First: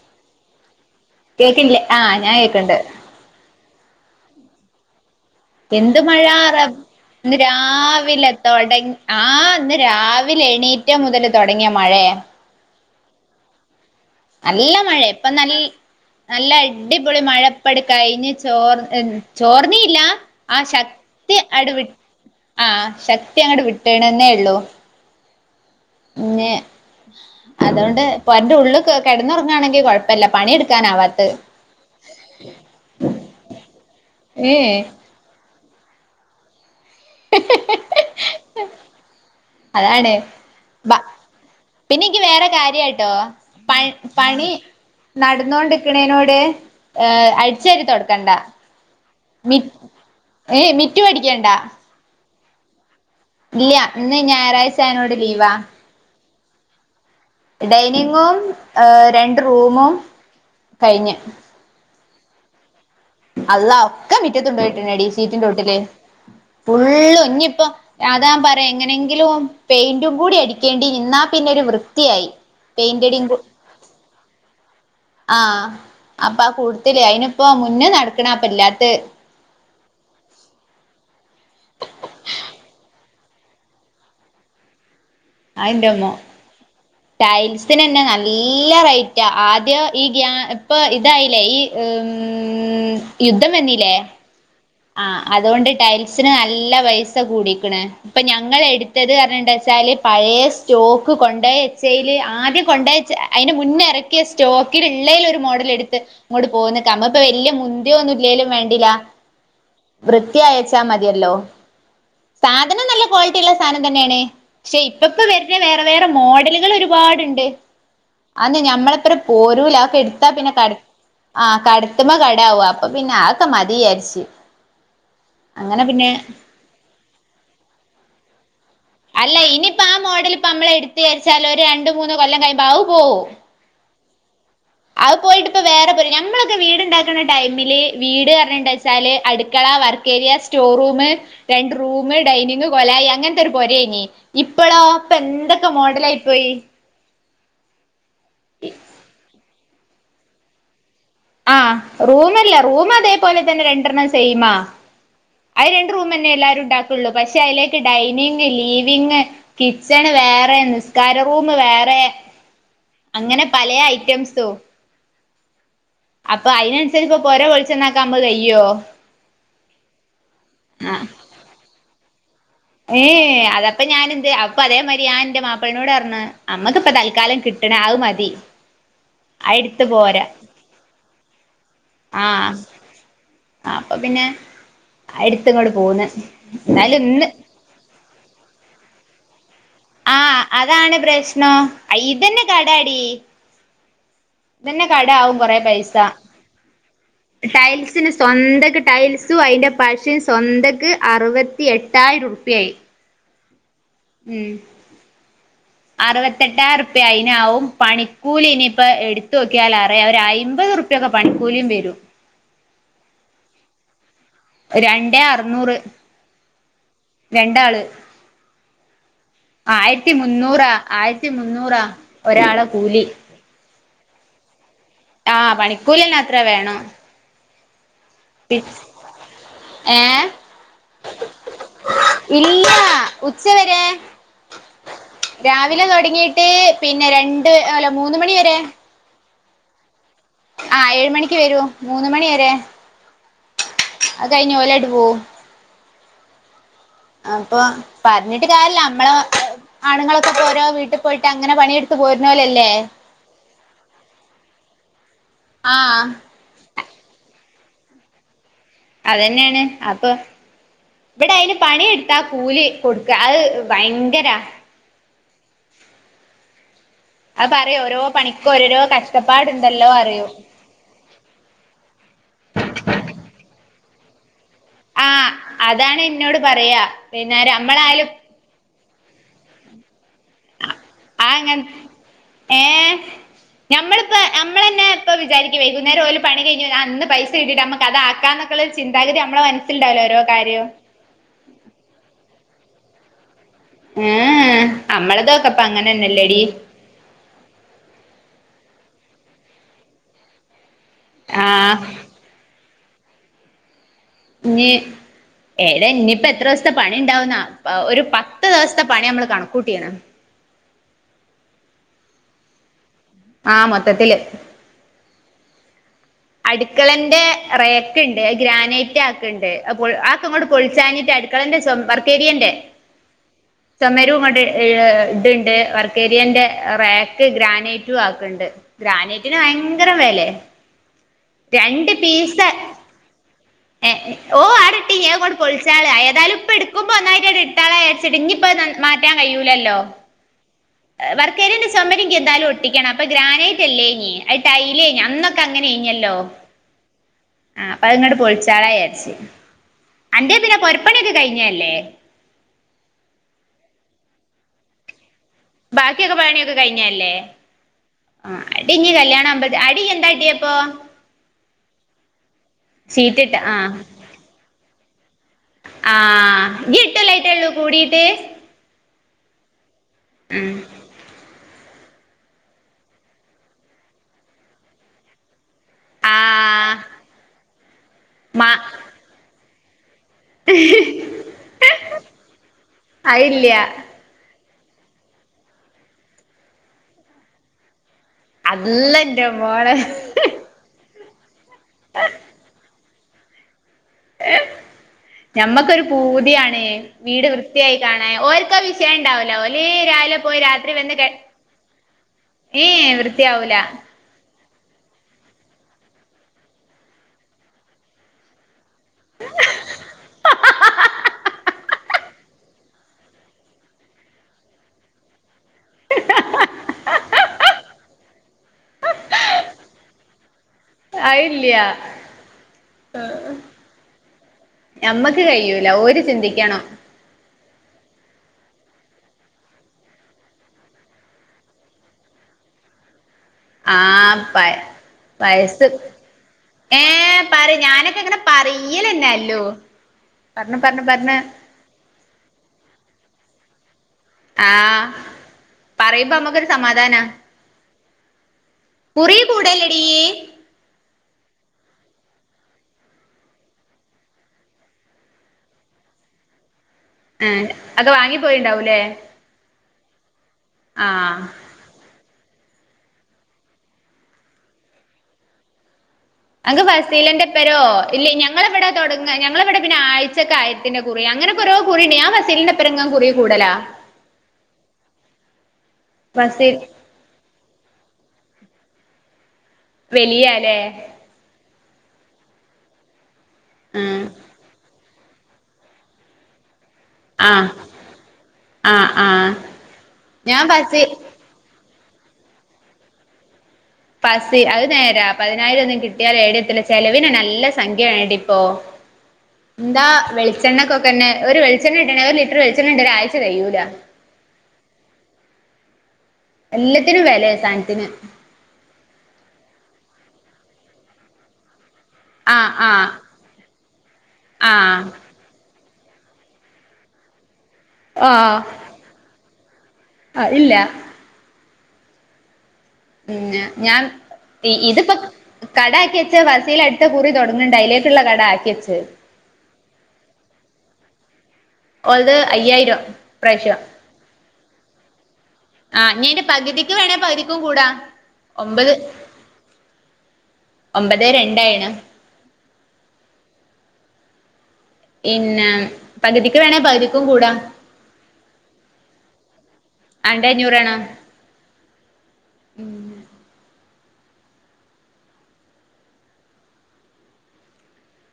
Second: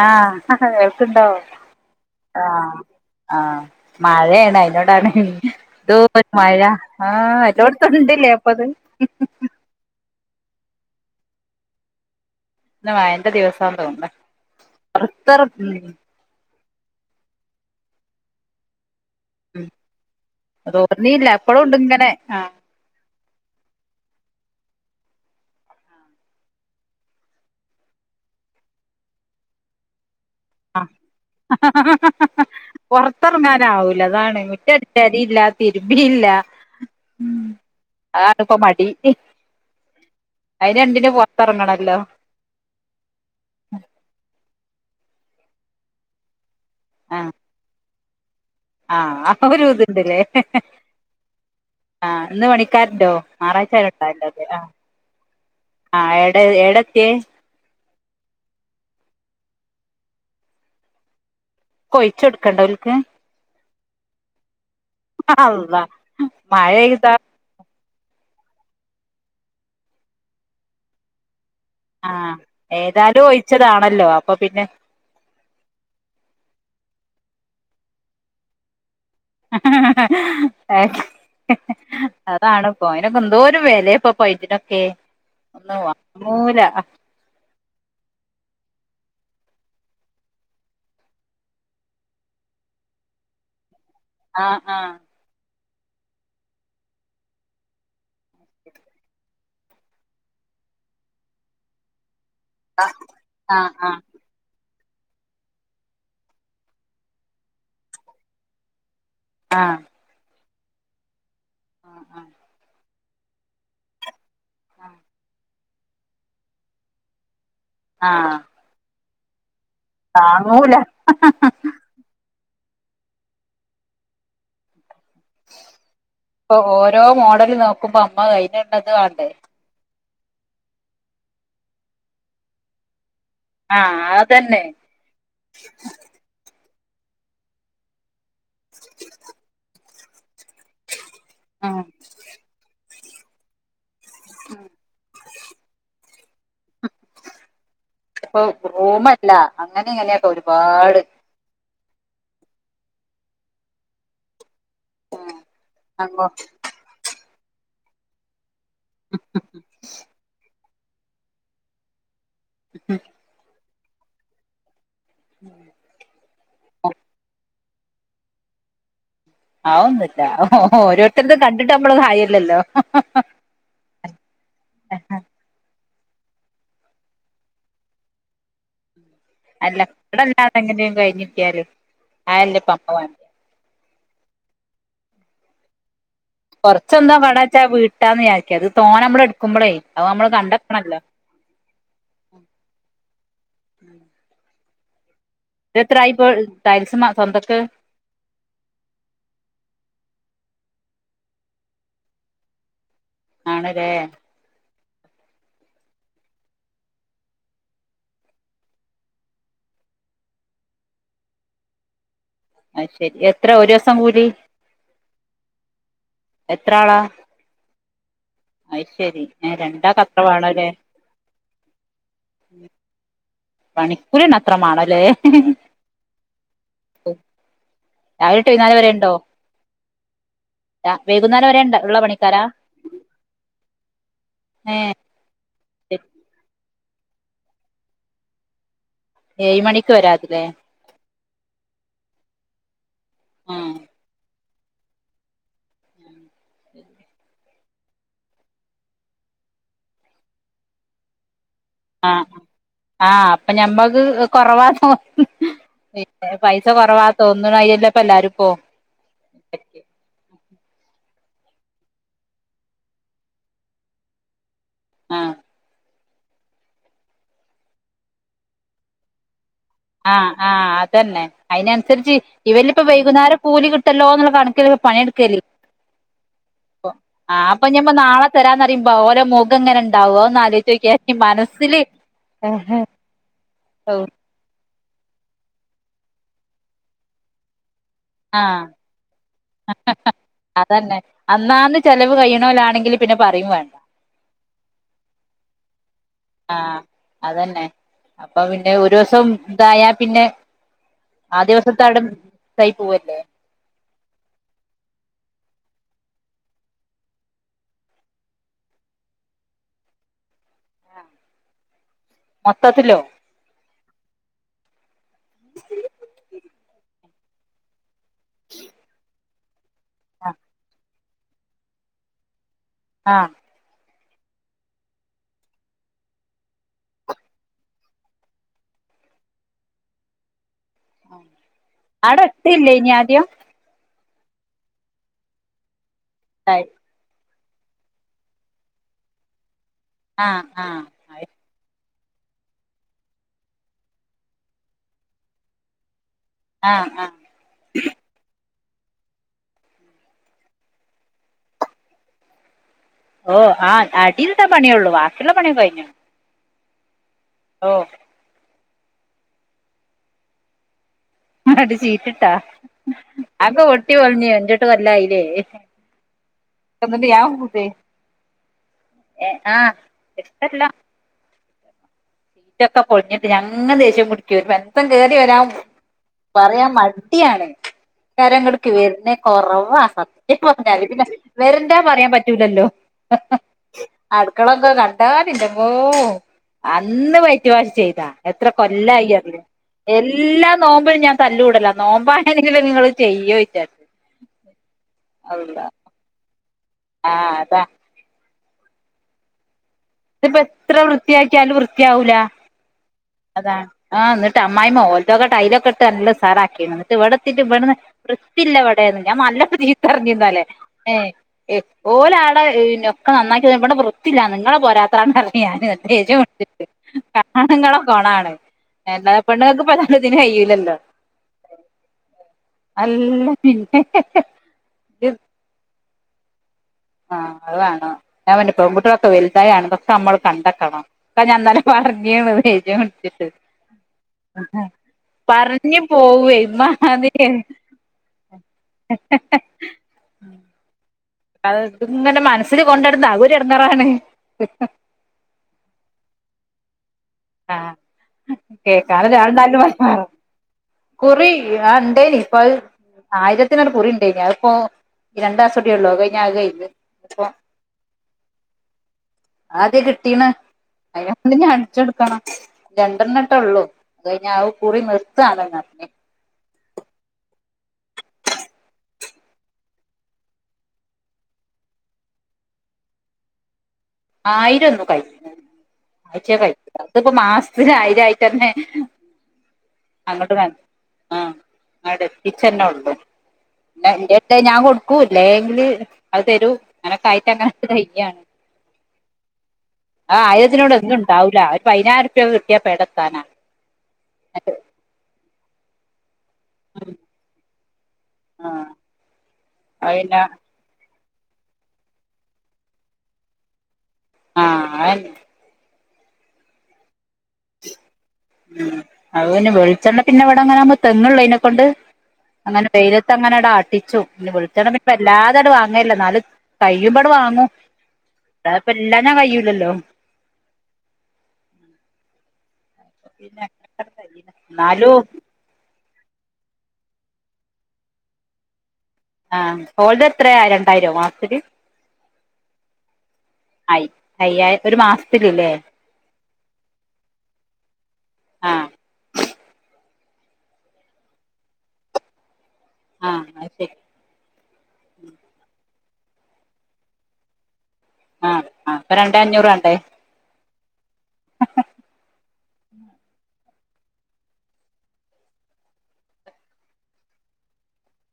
ആഹ് കേൾക്കുണ്ടോ കേക്കില്ലേ ആഹ് ഞാൻ കേക്കണ്ട് ആഹ് ആഹ് മഴയാണ് അയിതിനോടാണ് എന്ത് മഴ റ ഇന്ന് രാവിലെ എല്ലോട്ത്തുണ്ട്ല്ലേ അപ്പത് തൊട ആഹ് ഇന്ന് രാവി വിലെ എണീറ്റ മുതല് തുടങ്ങിയ മഴയ ന്ന് മയന്റെ ദിവസ തോന്ന്ണ് നല്ല മഴയ ഇപ്പ പൊറത്തെറ നൽ ഉം നല്ല അടിപൊളി മഴപ്പടു കഴിഞ് ചോർ എൻ ഉം ചോർന്നീല്ല ആ തോർന്നീല്ല ശക്തി ഇപ്പളുണ്ട് അടുവി ഇങ്ങനെ ആഹ് ആ ശക്തി അങ്ങട്ട വിട്ടേണെന്നേ ഉള്ളൂ ന്ന അതുകൊണ്ട് ഇപ്പൊ അവന്റെ ഉള്ളള് കിടന്നുറങ്ങാണെങ്കി കുഴ ആ പുറത്തിറങ്ങാനാവൂല അതാണ് മുറ്റ ഏഹ് അടിച്ചാരി ഇല്ല തിരുമ്പിയില്ല ഉം ആ അതിനാപ്പൊ മടി അതാണ് അയിന് രണ്ടിനും പൊറത്തെറങ്ങണല്ലോ പിന്നെ എക്ക് വേറെ കാര്യായിട്ടോ പ പണി നടന്നോണ്ടിരിക്കണേനോട് ഏ ആഹ് അഴിച്ചവാരി തുടുക്കണ്ട ആഹ് ആ മ ഒരു ഇത്ണ്ട്ല്ലേ ഏ മിറ്റടിക്കണ്ടാ ഒന്ന് പണിക്കാരണ്ടോ ഞറാഴ്ചാല ഇന്ന് കേട്ടെ ആ ഞായറാഴ്ച ആയനോട് ലീവാ ആ എ എടക്ക ഡൈനിങ്ങും ഏ രണ്ട് റൂമും കഴിഞ്ഞ് കൊഴിച്ച കൊടുക്കണ്ട അവലക്ക് അള്ള ഒക്കെ മറ്റത്തുണ്ട പോയിട്ടുടി സീറ്റിന്റെ ഒട്ടില് അള്ളാ മഴ പെയ്താ ഫുള്ള് ഒഞ്ഞിപ്പ അതാൻ പറയാ എങ്ങനെങ്കിലും പെയിന്റും കൂടി അടിക്കേണ്ടി നിന്നാ പിന്നീട് ആ വൃത്തിയായി പെയിന്റടി ഏതായാലും ഒഴിച്ചതാണല്ലോ അപ്പൊ പിന്നെ ആ അപ്പം ആ കൂട്ടത്തില് അയിനിപ്പം മുന്നേ നടക്കണ അപ്പ ഇല്ലാത്ത അതാണ് പോയി എന്തോ ഒരു വിലയാപ്പൊ പൈപ്പിനൊക്കെ ഒന്ന് അതെന്റെമ്മോ വാങ്ങൂല ടൈൽസിന് തന്നെ നല്ല റേറ്റാ ആദ്യം ഈ ഗ്യാ ഇപ്പൊ ഇതായില്ലേ ഈ ഉം യുദ്ധം വരുന്നില്ലേ ആ അതുകൊണ്ട് ടൈൽസിന് നല്ല പൈസ കൂടിക്കണ് ഇപ്പൊ ഞങ്ങൾ എടുത്തത് കാരണം എന്താ വച്ചാല് പഴയ സ്റ്റോ സ്റ്റോക്ക് കൊണ്ടോയി വെച്ചയിൽ ആദ്യം ആ കൊണ്ടോയിവച്ച അതിന് മുന്ന് ആ ഇറക്കിയ സ്റ്റോക്ക് ക്കിൽ ഉള്ളേല് ഒരു മോഡൽ എടുത്ത് ഇങ്ങോട്ട പോന്ന് നമ്മക്ക് ഇപ്പൊ വലിയ മുന്തിയ ഒന്നും ഇല്ലേലും വേണ്ടില്ലാ ആ ക്കി അയച്ചാ മതിയല്ലോ ആ ആ സാധനം നല്ല ക്വാളിറ്റി ഉള്ള സാധനം തന്നെയാണ് പക്ഷെ ഇപ്പ ഇപ്പ വരുന്നെ വേറെ വേറെ മോഡലുകൾ ഒരുപാടുണ്ട് ആ അന്ന് ഞമ്മളത്ര പോരൂല അതൊക്കെ എടുത്താ പിന്നെ കട താങ്ങൂല ആ കടത്തുമ്മ ക ടാവും അപ്പൊ പിന്നെ അതൊക്കെ മതി വിചാരിച്ചു അങ്ങനെ പിന്നെ ഇപ്പൊ ഓരോ മോഡല് നോക്കുമ്പോ അമ്മ കഴിഞ്ഞ അല്ല ഇനിയിപ്പോ ആ മോഡൽ ഇപ്പം നമ്മള് എടുത്തു വിചാരിച്ചാൽ ഒരു രണ്ട് മൂന്ന് കൊല്ലം കഴിയുമ്പോ അതു പോകും ആ അതന്നെ അത് പോയിട്ട് ഇപ്പ വേറെ വരും ഞമ്മളൊക്കെ വീട് ഉണ്ടാക്കുന്ന ടൈമില് വീട് പറഞ്ഞിട്ട് വെച്ചാല് അടുക്കള വർക്ക് ഏരിയ സ്റ്റോർ റൂമ് രണ്ട് ഉം റൂമ് ഡൈനിങ് കൊലായി അങ്ങനത്തെ ഒരു പൊരയിനി ഇപ്പളോ ഇപ്പം എന്തൊക്കെ മോഡലായി പോയി ഇപ്പൊ റൂമല്ല അങ്ങനെ ഇങ്ങനെയൊക്കെ ഒരുപാട് ആ റൂമല്ല റൂം അതേപോലെ തന്നെ രണ്ടെണ്ണം സെയിമാ അത് രണ്ട് റൂം അങ്ങോ തന്നെ എല്ലാരും ഉണ്ടാക്കുള്ളൂ പക്ഷെ അതിലേക്ക് ഡൈനിങ്ങ് ലിവിംഗ് കിച്ചണ് വേറെ നിസ്കാര റൂമ് വേറെ അങ്ങനെ പല ഐറ്റംസോ അപ്പൊ അയിനനുസരിച്ച് ഇപ്പൊ പൊര പൊളിച്ച് നന്നാക്കാൻ നമ്മള് ചെയ്യോ ആവുന്നില്ല ഓ ഓരോരുത്തരത്ത് കണ്ടിട്ട് നമ്മള് [unintelligible] ഏ അതപ്പൊ ഞാന് എന്ത് അപ്പൊ അതേ മാതിരി ഞാന് എന്റെ മാപ്പിളേനോട് പറഞ്ഞ ഞ്ഞ് അമ്മക്കിപ്പം തൽക്കാലം കിട്ടണ അത് മതി അത് അല്ല എടുത്ത് പോരാ അതെല്ലാമെങ്ങനേം കഴിഞ്ഞിട്ടിയാല് [unintelligible] അപ്പ പിന്നെ അടുത്തങ്ങോട് പോകുന്ന കൊറച്ചെന്താ കടാച്ചാ വീട്ടാന്ന് വിചാരിക്കാം ഇത് തോന നമ്മള് എടു ആ അതാണ് പ്രശ്നം ഇതന്നെ കടാടി ഇതന്നെ കടാവും കൊറെ പൈസ ഇതെത്രായിപ്പോ ത ടൈൽസിന് സ്വന്തായിട്ട് ടൈൽസും അതിന്റെ പശയും സ്വന്ത ക്ക് അറുപത്തി എട്ടായിരം റുപ്പിയയായി ആണ ഉം അറുപത്തെട്ടായിരം റുപ്പിയ അതിനാവും പണിക്കൂലി ഇനിയിപ്പോ എടുത്തു നോക്കിയാൽ അറിയാം ഒരയിമ്പത് റുപ്പിയ ഒക്കെ പണിക്കൂലിയും വരും അത് ശരി എത്ര ഒരു ദിവസം കൂലി രണ്ടേ അറുനൂറ് എത്ര ആളാ അയ് ശരി രണ്ടാ ആയിരത്തി മുന്നൂറാ ആയിരത്തി മുന്നൂറാ ഒരാളെ [unintelligible] കൂലി പണിക്കൂലി ഒന്നും അത്ര [unintelligible] ആ പണിക്കൂലിയെല്ലാം അത്ര വേണം രാവിലെട്ട് പി പതിനാല് വരെ ഉണ്ടോ ഏഹ് ആ വൈകുന്നേരം വരെണ്ട ഉള്ള പണിക്കാരാ ഇല്ല ഉച്ചവരെ ആഹ രാവിലെ തുൊടങ്ങീട്ട് പിന്നെ രണ്ട് അല്ല മൂന്ന മണി വരെ ഏഴ് മണിക്ക് വരാതി ആ ഏഴ മണിക്ക് വരൂ മൂന്ന മണി വരെ ആ കഴിഞ്ഞ ഓലടി പോ ഉം അപ്പൊ പറഞ്ഞിട്ട് കാര്യില്ല നമ്മള് ആണുങ്ങളൊക്കെ പോരോ വീട്ടിൽ പോയിട്ട് അങ്ങനെ പണിയെടുത്ത് ആ പോയിരുന്നലല്ലേ പിന്നെ പൈസ കൊറവാ തോന്ന അയല്ലപ്പ എല്ലാരും ഇ പോ അതന്നെയാണ് അപ്പൊ ഇവിടെ അതിന് പണിയെടുത്താ കൂലി കൊടുക്ക അത് ഭയങ്കരാ ആഹ അത് പറ ഓരോ പണിക്കും ഓരോരോ കഷ്ടപ്പാട് ആഹ് ആഹ് അതന്നെ അതിനനുസരിച്ച് ഇവരി ഇപ്പൊ വൈകുന്നേരം കൂലി കിട്ടല്ലോന്നുള്ള ആഹ് കാണ അതാണ് എന്നോട് പറയാ പിന്നെ ണെടുക്കൊ നമ്മളായാലും നാളെ തരാന്ന ഓരോ മുഖ എങ്ങനെ ഉണ്ടാവോന്ന്ാല ചോക്കാ മനസ്സില് ഏഹ ഞമ്മളിപ്പ നമ്മളന്നെ ഇപ്പ വിചാരിക്കും വൈകുന്നേം ഒരുല പണിഴിഞ്ഞഞ് അന്ന് പൈ കിട്ട് നമ്മക്ക് ആഹ അതാക്കാന്നൊക്കെള്ള ചിന്താഗതി നമ്മളെ മനസ്സിലുണ്ടാവല്ലോ ഓരോ കാര്യവും അതന്നെ അന്നാന്ന് ചെിലവ് കഴ ാണെങ്കിൽ പിന്നെ പറയും വേണം ആ നമ്മളതോക്കെപ്പ അങ്ങനെന്നല്ലേ ആഹ അതന്നെ അപ്പൊ പിന്നെ ഒരു ദിവസം ഇതായാ പിന്നെ ആ ദിവസത്തെ അവിടെൈ പോവല്ലേ ഏതാ ഇനിയിപ്പോ എത്ര ദിവസത്തെ പണിണ്ടാവുന്ന ഒരു പത്ത് ദിവസത്തെ പണി നമ്മള് കണക്കൂട്ടിയണ ആ മത്തത്തില ആഹ മൊത്തത്തില് ഉ അടുക്കളന്റെ റേക്ക ഉണ്ട് ഗ്രാനൈറ്റ് ആക്ക ഉണ്ട് ആക്ക ആ അങ്ങോ് പൊളിച്ചാന അടുക്കളന്റെം ബർക്കേരിയന്റെ ആഹ സമരവും ക ഇതുണ്ട് വർക്കേരിയന്റെ റാക്ക് ഗ്രാനൈറ്റും ആക്കുണ്ട് ഗ്രാനേറ്റിന് ഭയങ്കര വില രണ്ട് ആടെ പീസ എത്തിയില്ലേ ഇനി ആദ്യം ഏ ഓ ആടെ ട്ടീ കൊണ്ട് പൊളിച്ചാള് ഏതാലും ഇപ്പ എടുക്കുമ്പോ ഒന്നായിട്ട താ അയച്ചിട്ട് ഇനി ഇപ്പോ മാറ്റാൻ കഴിയൂലല്ലോ ആഹ ആഹ് ആയി സമരംനിക്ക് എന്താലും ഒട്ടിക്കണം അപ്പൊ ഗ്രാനൈറ്റ്ല്ലേ കഴഞ്ഞഞ് അ അൈല കഴഞ്ഞഞ് അന്നൊക്കെങ്ങനെ കഴിഞ്ഞല്ലോ ആഹ ആഹ ചളച്ചി അന്റെറെ പിന്നെ പൊറപ്പണിയൊക്കെ കഴിഞ്ഞല്ലേ ഓ ആഹ് അടീൽട്ടാ പണിയോള്ളൂുവ ബാക്കിയൊക്കെ പണിയൊക്കെ കഴിഞ്ഞല്ലേ ഓ അടിഞ്ഞഞ് കല്യാണ ആുമ്പ അടി എന്താ അടിിയപ്പൊ അടി ചീറ്റിട്ടാ ഷീറ്റിട്ട് ആ അപ്പൊ ഒട്ടി പോഞ്ഞ എോട്ട് വല്ലായില്ലേ ആഹ ഗിട്ടലായിട്ടള്ളൂ കൂടിീട്ട് ഏ ആഹ് ഇഷ്ടല്ല വീറ്റൊക്ക പൊിഞ്ഞിട്ട് ഞങ്ങ ദേശ്യം കുടിിക്ക വരുമ്പോ എന്ത കേറി വരാ ആ പറയാ മടിയാണ് മ കാരങ്ങടക്ക് വരുന്ന കൊറവാ സത് ഇപ്പോ പിന്നെ വെറെന്താ പറയാൻ പറ്റൂലല്ലോ അയില്ല അടു മക്കളൊക്കെ കണ്ടാലിന്റെമ്മോ അന്ന് വയറ്റുവാഷ് ചെയ്ത എത്ര അള്ളന്റെ കൊല്ലാനായിയറിയോ മോളെ എല്ലാ നോമ്പിനും ഞാൻ തല്ല്കൂടല നോമ്പാണെങ്കിലും നിങ്ങൾ ചെയ്യോച്ചാ ഞമ്മക്കൊരു പൂതിയാണ് വീട് ആഹ് അതാ വൃത്തിയായി കാണാൻ ഓല് ഓൽക്കാ വിഷയണ്ടാവൂല ഇതിപ്പോ എത്ര വൃത്തിയാക്കിയാലും വൃത്തിയാവൂല ഏ അതാ വൃത്തിയാവൂല ആഹ എന്നിട്ട് അമായിമ്മ ഓലത്തോക്കെ ടൈലൊക്കെ നല്ല ഉഷാറാക്കിന്ന് എന്നിട്ട് ഇവിടെത്തിയിട്ട് ഇവിടെന്ന് വൃത്തിയില്ല ഇവിടെ ഞാൻ നല്ല ചീത്തപറിഞ്ഞി ഇന്നലെ ഏ എപ്പോളാണ് ഒക്കെ നന്നാക്കി ഇവിടെ വൃത്തില്ലാന്ന് നിങ്ങളെ പോരാത്രാണ് പറഞ്ഞ് ഞാന്‍ [inaudible] ആണുങ്ങളെ കോണാണ് പെണ്ണുങ്ങൾക്ക് എതായാലും ഇതിന്‌ കഴില്ലലോ അയില്ല നല്ല പിന്നെ നമ്മക്ക് കഴിയൂല ഓര് ചിന്തിക്കണം ആഹ് അത് വേണം ഞാൻ പറഞ്ഞ്‌ പെൺകുട്ടികൊക്കെ വലുതകുകയാണ് ഒക്കെ നമ്മള് കണ്ടെത്തണം. [unintelligible] പറഞ്ഞിണ് [unintelligible] ആഹ പൈസ പറഞ്ഞ് പോവേ ഏ ഇമ്മാതിരി പറയ് ഞാനൊക്കെ ഇങ്ങനെ പറയ്ലന്നെല്ലോ പറഞ്ഞ് പറഞ്ഞ് പറഞ്ഞ് അത് ഇങ്ങനെ മനസ്സിൽ കൊണ്ടിരുന്ന് അതൊരു ഇടങ്ങാറാണ് ആഹ പറയുമ്പോ നമ്മുക്കൊരു സമാധാനാ ആഹ കുറി കേക്കാനൊരാൾണ്ടായാലും കൂടല്ലടീ കുഴപ്പാ കുറി ഇണ്ടേയിനി ഇപ്പം അത് ആയിരത്തിന്റെരു കുറിണ്ടായിരുന്നു അത് ഇപ്പോ രണ്ടാസം കൂടിയേയള്ളൂ അത് കഴിഞ്ഞാൽ അത് കഴിഞ്ഞ് ഇപ്പൊ ആ അത് വാങ്ങി പോയിണ്ടാവൂലേ അതെ കിട്ടീണ് ആഹ് [unintelligible] രണ്ടെണ്ണംട്ടെ ഉള്ളൂ അത് കഴിഞ്ഞ അവൻ കുറി നിർത്താണെന്ന് അറിഞ്ഞ് അനക്ക് ഫസീലന്റെപേരോ ഇല്ല ഞങ്ങളെവിടെ തുടങ്ങ ഞങ്ങളെവിടെ പിന്നെ ആഴ്ചക്ക് ആയിരത്തിന്റെ കുറി അങ്ങനെ ഇൻക്ക് ഓരോ കുറിയിണ്ട് ഞാന്‍ ഫസീലിന്റെപ്പറങ്ങനെ കുറി കൂടലാ ആയിരം ഒന്നും കഴില്ല ആഴ്ച കഴി ഫസീൽ ല്ല അതിപ്പോ മാസത്തിന് ആയിരം ആഴച തന്നെ വലിയാല്ലേ അവിടെ എത്തിച്ചന്നെള്ളൂ പിന്നെ ആഹ് എന്റെടെത്ത് ഞാൻ കൊടുക്കൂല്ലെങ്കില് അത് തരൂ അങ്ങനക്കായിട്ട് ആഹ് അങ്ങനെ കയ്യാണ് ആഹ് ആഹ് ആ ഞാൻ ആയിരത്തിനോട് ഫസീ ഒന്നും ഉണ്ടാവൂല ഒരു പതിനായിം രുപ കൃട്ടിയ പേടത്താനാണ് പസി അത് നേരാ പതിനായിരം ഒന്നും കിട്ടിയൽ എട ക്കെല്ല ചെലവിന് നല്ല സംഖ്യ വണ്ടെ ഇപ്പോ ആഹ് എന്താ അത് പിന്നെ വെളിച്ചെണ്ണക്കൊക്കെ പിന്നെ ഒരു വെളിച്ചണ്ണ കിട്ടണെ ഒരു ലിറ്റർ വെിളിച്ചെണ്ടെങ്കിൽ ഒരാഴ്ച തികയൂല ആഹ് അഹന്നെ എല്ലത്തിനും വെലെ സാൻത്തിന് ഉം അത് പിന്നെ വെളിച്ചെണ്ണ പിന്നെ ഇവിടെ അങ്ങനെ അങ്ങ് തെങ്ങുള്ളതിനെ ക്കൊണ്ട് ആഹ് അങ്ങനെ ആഹ് വെയിലത്ത് അങ്ങനെ ആട്ടിച്ചു ഇല്ല വെളിച്ചെണ്ണ ആഹ് ഇപ്പം വല്ലാതെ വാങ്ങല്ല ഇന്നാലും കഴിയുമ്പോ ആട്ട് വാങ്ങും ആഹ് [unintelligible] കയ്യൂല ല്ലോ അതില്ല ഉമ് ഞാൻ പി ഇതിപ്പോ എന്നാലും കട ആക്കി ഫസീല അടുത്ത കുറി തുടങ്ങുന്നുണ്ട് അതിലേക്കുള്ള കട ആക്കിച്ചെ ആഹ് ഓൾത എത്രയാ രണ്ടായിരോ മാസ്ത്തില്‍ ഓൾതെ അയ്യായിരം ഇപ്രാശ്യം ആയി അയ്യായിരം ഒരു മാസത്തിലില്ലേ ആഹ് ഇനി അയിന്റെ പകുതിക്ക് വേണേ പകുതിക്കും കൂടാ ആഹ് ഒമ്പത് ഒമ്പതെ രണ്ടായിണ് ആഹ് ഇന്നാ ശരി പിന്നെ പകുതിക്ക് വേണേ പകുതിക്കും കൂടാ ആഹ് ആഹ് ഇപ്പൊ രണ്ടേ അഞ്ഞൂറാണ്. രണ്ടെ അഞ്ഞൂറാണ് ഉമ്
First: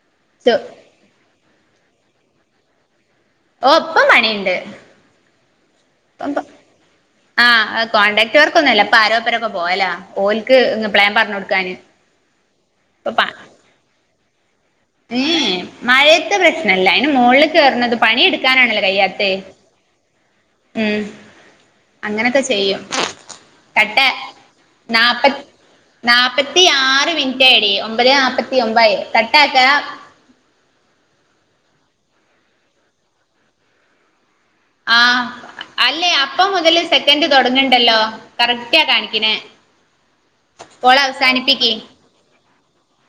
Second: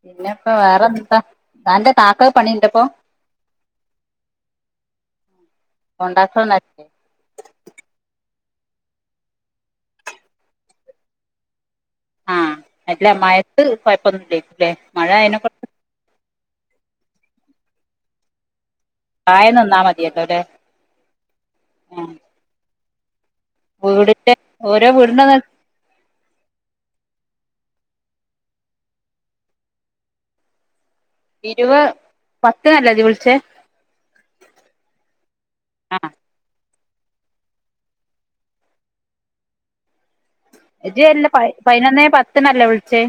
പിന്നെപ്പോ വേറെന്ത് ത്താ താന്റെ കാക്ക പണിണ്ടപ്പൊ ഓഹ് ഇപ്പം പണിയിണ്ട് [unintelligible] ആഹ് കോൺടാക്ട് വർക്ക് ഒന്നു ല്ല ഇപ്പ ആരോപ്പരൊക്ക പോല ഓൽക്ക് പ്ലാൻ പറഞ് കൊടുക്കാന് ആഹ് ഇപ്പൊ അല്ല പ മഴത്ത് കൊഴപ്പൊന്നുല്ലെകു ല്ലെ മഴ ആയേനെ കൊണ്ട് [unintelligible] പ്രശ്നം ഇല്ല അയ്ൻ മോൾ കേർണത് പണിയെടുക്കാനാണല്ലോ കയ്യാത്തെ താഴെ നിന്നാ മതിയല്ലോ ല്ലേ ഉമ് ആഹ് അങ്ങനോക്കെ ചെയ്യും കട്ട വീടിന്റെ ഓരോ വീടിന്റെ നാപ്പ നാപ്പത്തി ആറ് മിനിറ്റ് ആയടി ഒമ്പത് നാപ്പത്തി ഒമ്പായി കട്ടാ [unintelligible] ഇരുവ പത്തിനല്ലേ ജ് വിൽച്ചേ. ആഹ് അല്ലെ അപ്പം മുതല് സെക്കൻ് തൊടങ്ങ്ണ്ടല്ലോ കറക്റ്റാ കാണിക്ക്ണെ. ഇജെല്ല പ പയ്നൊന്നോ പത്ത്നല്ലേ വിൾച്ചേ